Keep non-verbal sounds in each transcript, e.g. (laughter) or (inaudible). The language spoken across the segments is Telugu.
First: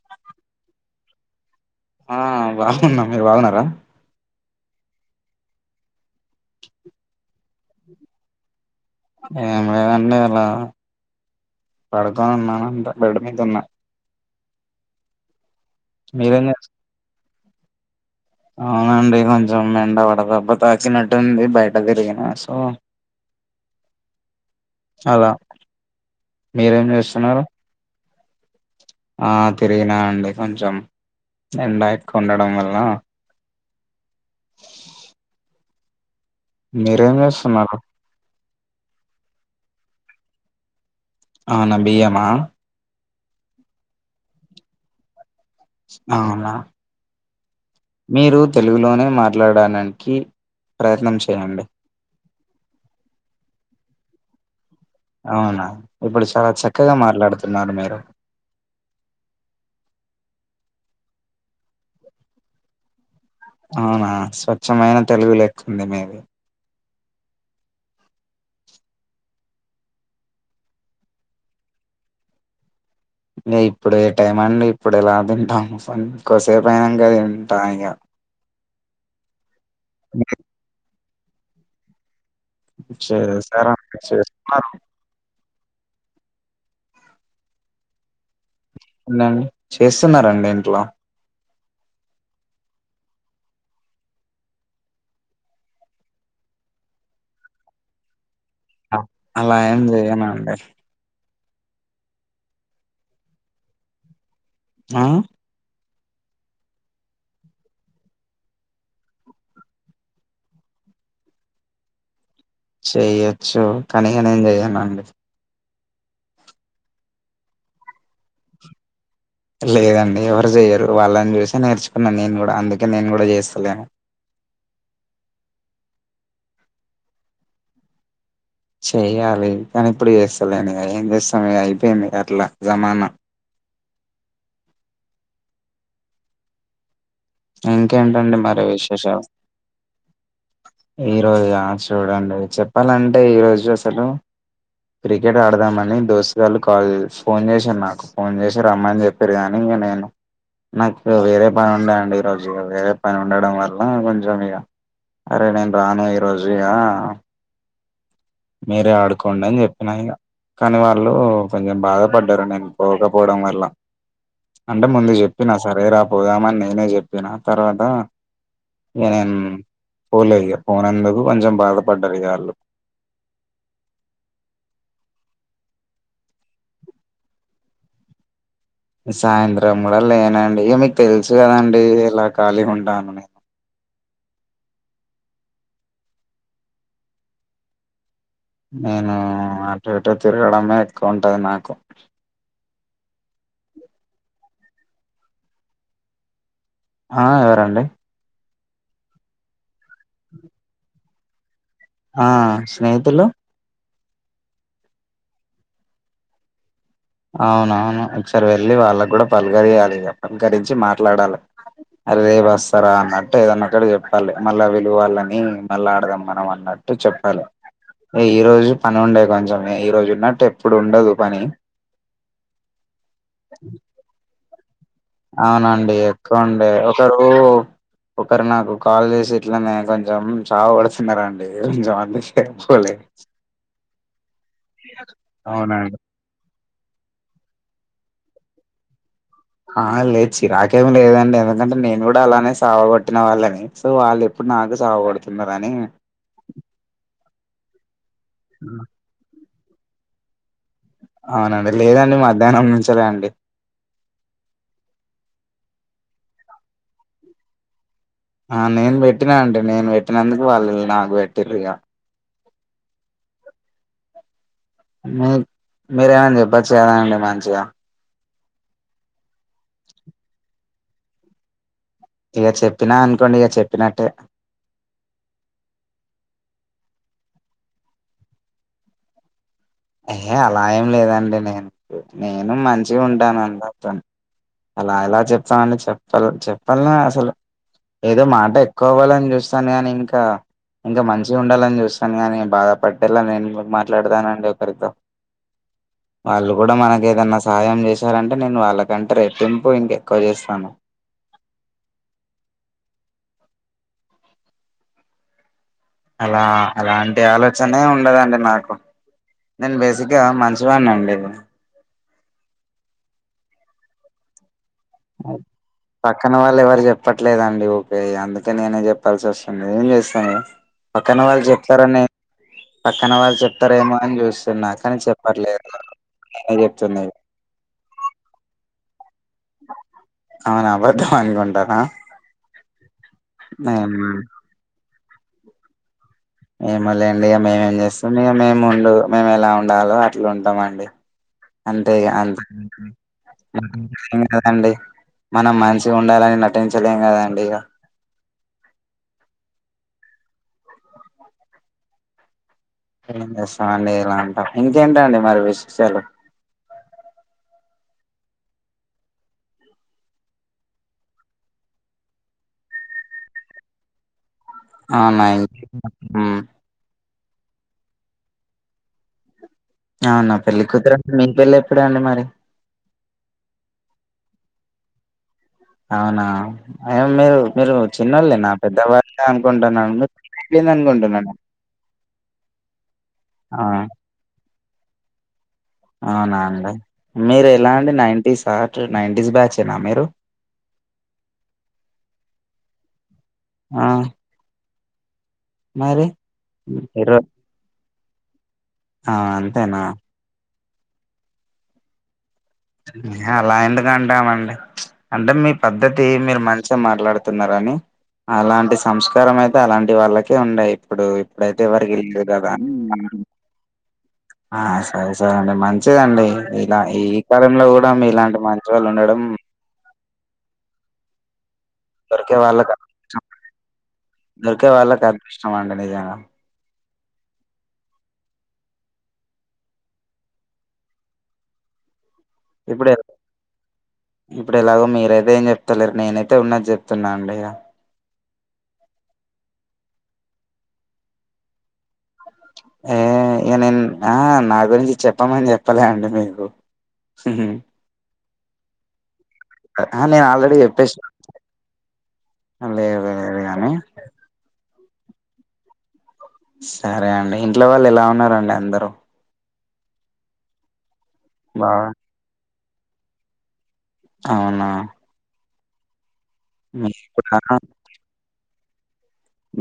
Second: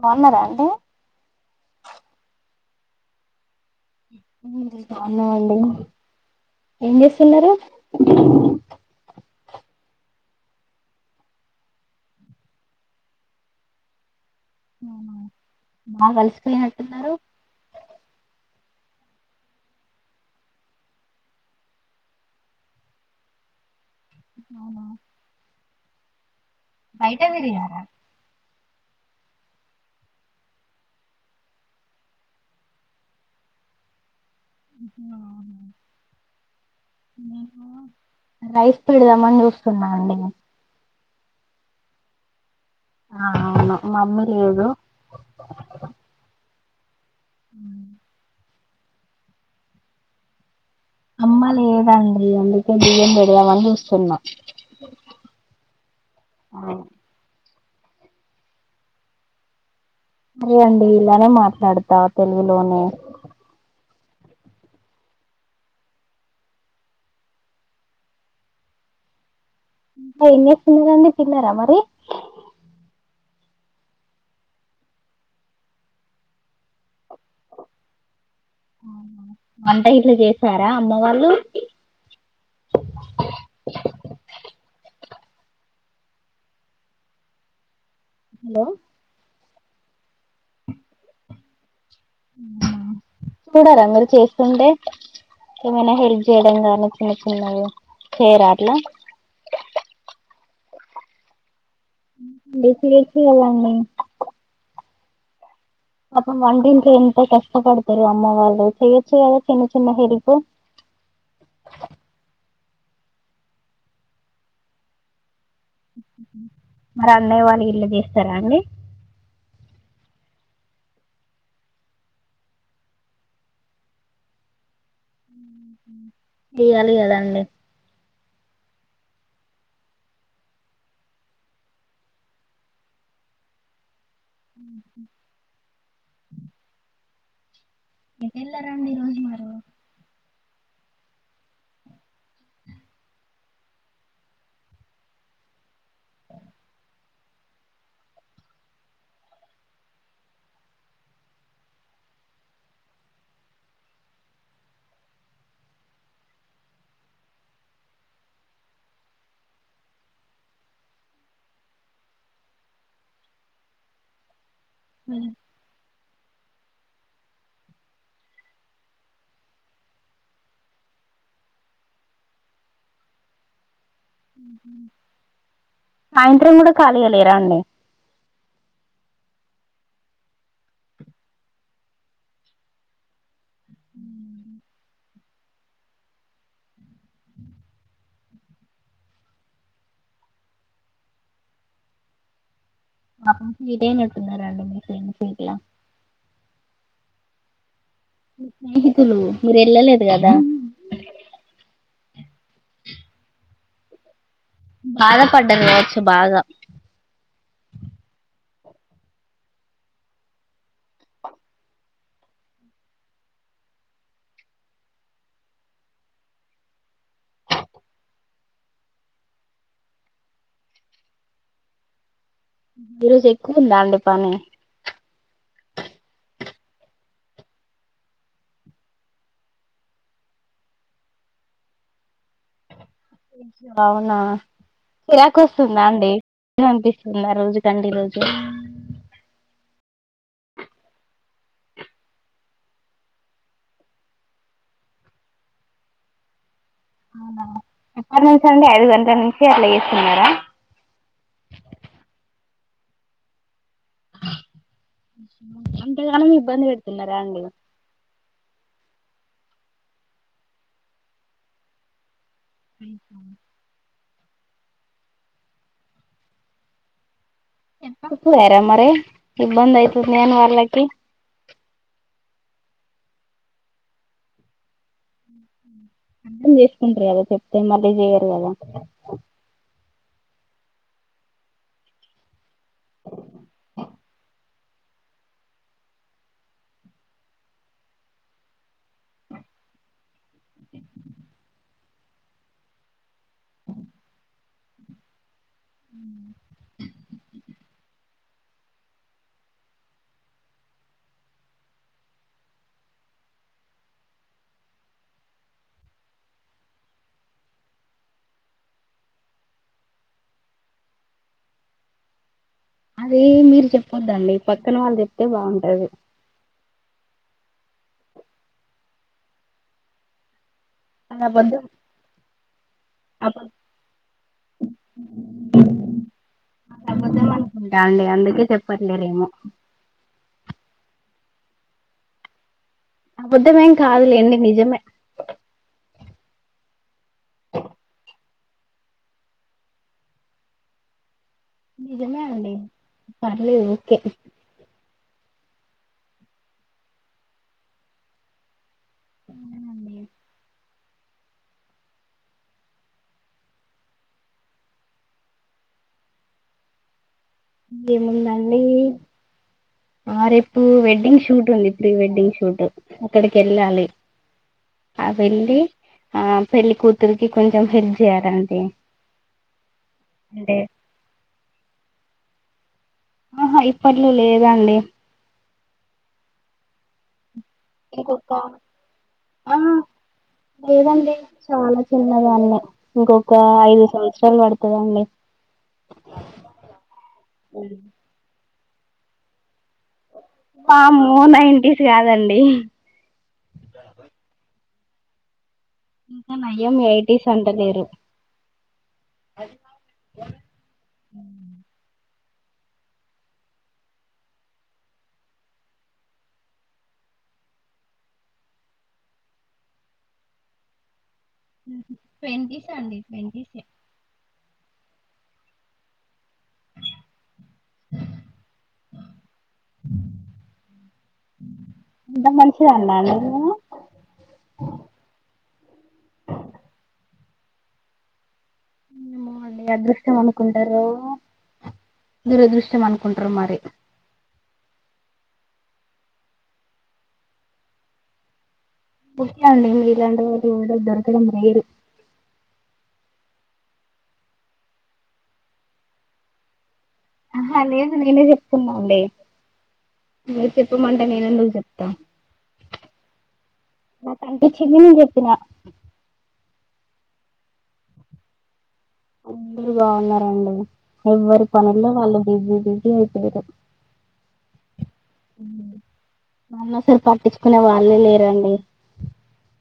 బాగున్నారా అండి వున్నం మీరు బాగున్నారా హ్మ్ బావున్నం అండి ఏం చేస్తున్నారు. ఏం లేదండి. అలా పడుకొని ఉన్నానంతే బెడ్ మీద ఉన్నా. అవున బాగా మీరేం చేస్ అలిసిపోయినట్టున్నారు? అవునండి. కొంచెం ఎండవడదెబ్బ తాకినట్టుంది. బయట తిరిగిన సో అవునా అలా మీరేం చేస్తున్నారు? ఆ తిరిగినా అండి కొంచెం. ఎండ ఎక్కువ్ ఉండడం వల్ల ఉహ్ హు అవునా మీరేం చేసున్నారు రైస్ పెడదామని చూస్తున్నా అండి నే అవునా బియ్యమా ఆ అవును మమ్మీ లేదు అవునా ఉమ్ మీరు తెలుగులోనే మాట్లాడడానికి ప్రయత్నం అమ్మ చేయండి లేదండి అందు బియ్యం పెడదామని చూస్తున్న అవునా ఇప్పుడు చాలా చక్కగా మాట్లాడుతు తిన్నాను మీరు సరే అండి ఇలానే మాట్లాడతా తెలుగులోనే అవునా స్వచ్ఛమైన తెలుగు లెక్కుంది మీది ఏం చేస్తున్నారండి తిన్నారా అండి తిన్నారా మరి నే ఇప్పుడే ఏ టైం ఐంది ఇప్పుడే ఎలా తింటాము కొసేపుయినాంగా తింటా ఇగ వంట ఇంట్లో చేసారా అమ్మ వాళ్ళు శరే సరే చేస్తాను హలో ఉన్నా అండి చేస్తున్నారండి ఇంట్లో చూడరా మీరు చేస్తుంటే ఏమైనా హెల్ప్ చేయడం కానీ చిన్న చిన్నవి చేరా ఆ అలా ఏం చెయ్యను అండి బసి వేసి వెల్లండి ఆ పాపం వంటిట్లో ఎంత కష్టపడుతురు అమ్మ వాళ్ళు చేయొచ్చు కదా చిన్న చిన్న హెల్ప్ చెయొచ్చు కానీఇగ నేం చెయ్యనండి మరి అన్నయ్య వాళ్ళు ఇళ్ళ చేస్తారా అండి లేదండి ఎవరు చేయరు వాళ్ళని చూసే నేర్చుకున్నా నేను కూడా అందుకే నేను కూడా చేస్తలేను చెయ్యాలి కదండి చెయ్యాలి కానీ ఇప్పుడు చేస్తలేను ఇక ఏం చేస్తాము ఇక అయిపోయింది అట్లా జమానా మ్ హు ఇంకేంటండి మరి విశేషాలు ఈ రోజా చూడండి చెప్పాలంటే ఈ రోజు అసలు క్రికెట్ ఆడదామని దోస్తు గాళ్ళు కాల్ చే ఫోన్ చేశారు నాకు ఫోన్ చేసి రమ్మని చెప్పారు కాని ఇంక నేను నాకు వేరే పని ఉండే అండి ఈ రోజు వేరే పని ఉండడం వల్ల కొంచెం ఇక అరే నేను రాను ఈ రోజు ఇక మీరే ఆడుకోండి అని చెప్పిన ఇక కానీ వాళ్ళు కొంచెం బాధపడ్డారు నేను పోకపోవడం వల్ల అంటే ముందు చెప్పినా సరేరా పోదామని నేనే చెప్పినా తర్వాత ఇక నేన్ పోలే ఇక పోనందుకు కొంచెం బాధపడ్డారు ఇక వాళ్ళు సాయంత్రం కూడా ఖాళీగలేరా అండి సాయంత్రం కూడా లేనండి ఇక మీకు తెలుసు కదండి ఇక ఎలా ఖాళీగా ఉంటాను నేను నేను అటు ఇటు తిరగడమే ఎక్కువ ఉంటది నాకు ఇటు ఏం చేస్తున్నారు మీ ఫ్రెండ్స్ గిట్ల ఆ ఎవరండి స్నేహితులు మీరు ఎల్లలే దు కదా ఆ స్నేహితులు బాధపడ్డారు కావచ్చు బాగా అవునవును ఒకసారి వెళ్ళి వాళ్ళకు కూడా పలకరియాలి ఇక పలకరించి మాట్లాడాలి అరే రేపు వస్తారా అన్నట్టు ఏదన్న ఒక్కటి చెప్పాలి మళ్ళా వీళ్ళు వాళ్ళని మళ్ళా ఆడదాం మనం అన్నట్టు చెప్పాలి ఈ రోజు పని ఉండే కొంచెమే ఈ రోజు ఉన్నట్టు ఎప్పుడు ఉండదు పని ఈ రోజు ఎక్కువ ఉందా అండి పని అవునండి ఎక్కువ ఉండే ఒకరు ఒకరు నాకు కాల్ చేసి ఇట్లనే కొంచెం చావ గోడుతున్నారండి కొంచెం అందుకే పోలే అవునా చిరాకు వస్తుందా అవునండి అండి అనిపిస్తుందా రోజు కంటే ఈ రోజు ఆ లేదు చిరాకేమి లేదండి ఎందుకంటే నేను కూడా అలానే సావ కొట్టిన వాళ్ళని సో వాళ్ళు ఎప్పుడు నాకు సావ కొడుతున్నారని అవున ఎప్పటి నుంచి అండి ఐదు గంటల నుంచి కే అట్లా చేస్తున్నారా అవునండి లేదండి మధ్యాహ్నం నుంచిలే అండి అంత గానము ఇబ్బంది పెడుతున్నారా అండీ ఆ నేను పెట్టినా అండి నేను పెట్టినందుకు వాళ్ళు నాకు పెట్టిర్రు ఇగ అ సా మీ మీరు ఏమైనా చెప్పచ్చు కదా అండి మాకి చ్చుగా సరే మరి ఉందాం (unintelligible) ఇక చెప్పినా అనుకోండి ఇక చెప్పినట్టే అర్థం చేసుకుంటారు కదా చెప్తే మళ్ళీ చెయరు కదా అయ అలా ఏం లేదండి నేను నేను మంచిగా ఉంటాను అంతప్పని అలా ఎలా చెప్తామండి చెప్ప చెప్పాల అసలు ఏదో మాట ఎ కోవాలని చూస్తాను కాని ఇంకా ఇంకా మంచిగా ఉండాలని చూస్తా గానే బాధపట్ ఇలా నేను కూడా మాట్లాడతాను అండి హరిత వాళ్ళు కూడా మనకు ఏదన్నా సహాయం చేశారంటే అంటే నేను వాళ్ళకంటే రెట్టింపు ఇంక ఎక్కువ చేస్తాను అలా అలాంటి ఆలోచనే ఉండదండి నాకు నేను బేసిక్గా మంచివాడినీ అండి అదే మీరు చెప్పొద్దండి ప పక్కన వాళ్ళు ఎవరు చెప్ చెప్పట్లేదండి ఓకే అందుకే నేనే చెప్పాల్సి వస్తుంది ఏం చేస్తాను పక్కన అది వాళ్ళు అబద్ధం చెప్తారని పక్కన వాళ్ళు అబద్ధంటా చెప్తారేమో అని చూస్తున్నా కాని చెప్పట్లేదు చెప్తుంది పర్లేదేమో అవునా అబద్ధం అనుకుంటార అబుద్ధమేం కాదులేండి నిజమే ఏమో లేండి ఇగ మేమేం చేస్తాం మేము ఉండు మేము ఎలా ఉండాలో అట్లా ఉంటామ అండి అంతే గా పర్లేదు ఓకే కదండి మనం మనిష ఉండాలని నటించలేం కదండి ఇక అవును అండి స్తాం ఇలా అంటా ఇంకేంట అండి మరి విశేషాలు ఏముందండి ఆ రేపు వెడ్డింగ్ షూట్ ఉంది ప్రీ వెడ్డింగ్ షూట్ అక్కడికి వెళ్ళాలి. ఆ అవునా ఇం వెళ్ళలి ఆ హ్మ్ పెళ్లి కూతురికి కొంచెం హెల్ప్ చేయాలంట ఓకే అవునా పెళ్ళి కూతురండి మీ పెళ్లి ఎప్పుడు అండి మరి ఆహా ఇప్పట్లో లేదాండి అవునా ఏ మీరు మీరు చిన్నోళ్ళే నా పెద్దవాళ్ళే అనుకుంటున్నానుండి అనుకుంటున్నాను. చాలా చిన్నదాన్ని ఇక ఆ ఒకకఐదు సంవత్సరాలు పడుతుంది రమి అవునాండి మీరు ఎలా అండి నైన్టీ సార్ నైన్ంటీస్ బ్యాచ్ ఏనా మీరు ఆ మూ నైంటీస్ కాదండి ఆ మరి ఇంకా నయ్యం ఎయీ ఇరవై టీస్ అంటలేరు ఆ అంతేనా అ అలా ఎందుకంటామండి అంటే మీ పద్ధతి మీరు మంచిగా మాట్లాడుతున్నార అని అలాంటి సంస్కారం అయితే అలాంటి వాళ్ళకే ఉండయి ఇప్పుడు. ఇప్పుడైతే ఎవరకి వెళ్ళదు కదా ఆ సరే సరే అండి మంచిదండి ఇలా ఈ కాలంలో కూడా మీలాంటి మంచి వాళ్ళు ఉండడం దొరికే వాళ్ళకి అదృష్టం, (unintelligible) దొరికే వాళ్ళకి అదృష్టం అండ నిజంగా ఏమ అండి అదృష్ట్యం అనుకుంటారు. దురదృష్టం ఇప్పుడు అనుకుంటారు మరి ఇప్పుడు ఎలాగో మీరైతే ఏం చెప్తలేరు నేనైతే ఉన్న చెప్తున్నా అండి. ముఖ్య అండి మీరు ఇలాండ వ దొరకడం రేరు ఏ ఇక నేను ఆ నా గురించి చెప్పమని చెప్పలే అండి మీకు. అ లేేదు నినే చెప్తున్న ఉన్నా అడి నేను ఆల్రెడీ చెప్పేసి చెప్తా లేదు లేదు కానీ కని చెప్పిన సరే అండి ఇంట్లో వాళ్ళు ఎలా ఉన్నారండి అందరూ అందరు బాగున్నారండి ఎవ్వరి బాగా పనలో వాళ్ళు బిజిబీజీ రైట గా అవునా వల్లనీ మీకుడా పట్టించుకునే వాళ్ళే లేరండి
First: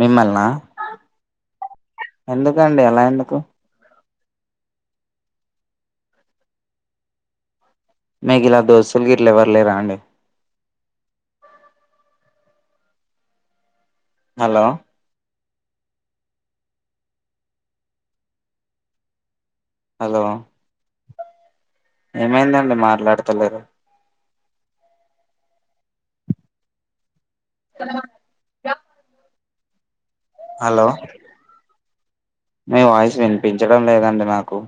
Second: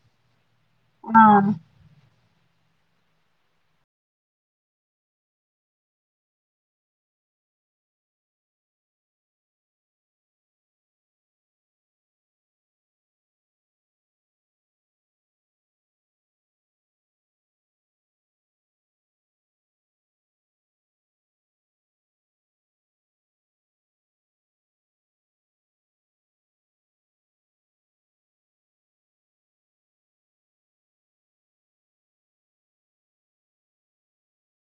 మిమ్మల్నా ఆ ఎందుకు ండి అలా ఎందుకు మీకు ఇలా దోస్తులు గీట్ల ఎవరలేరా అండి హలో హలో ఏమైందండి మాట్లాడతలేరు హలో మీ వాయిస్ వినిపించడం లేదండి నాకు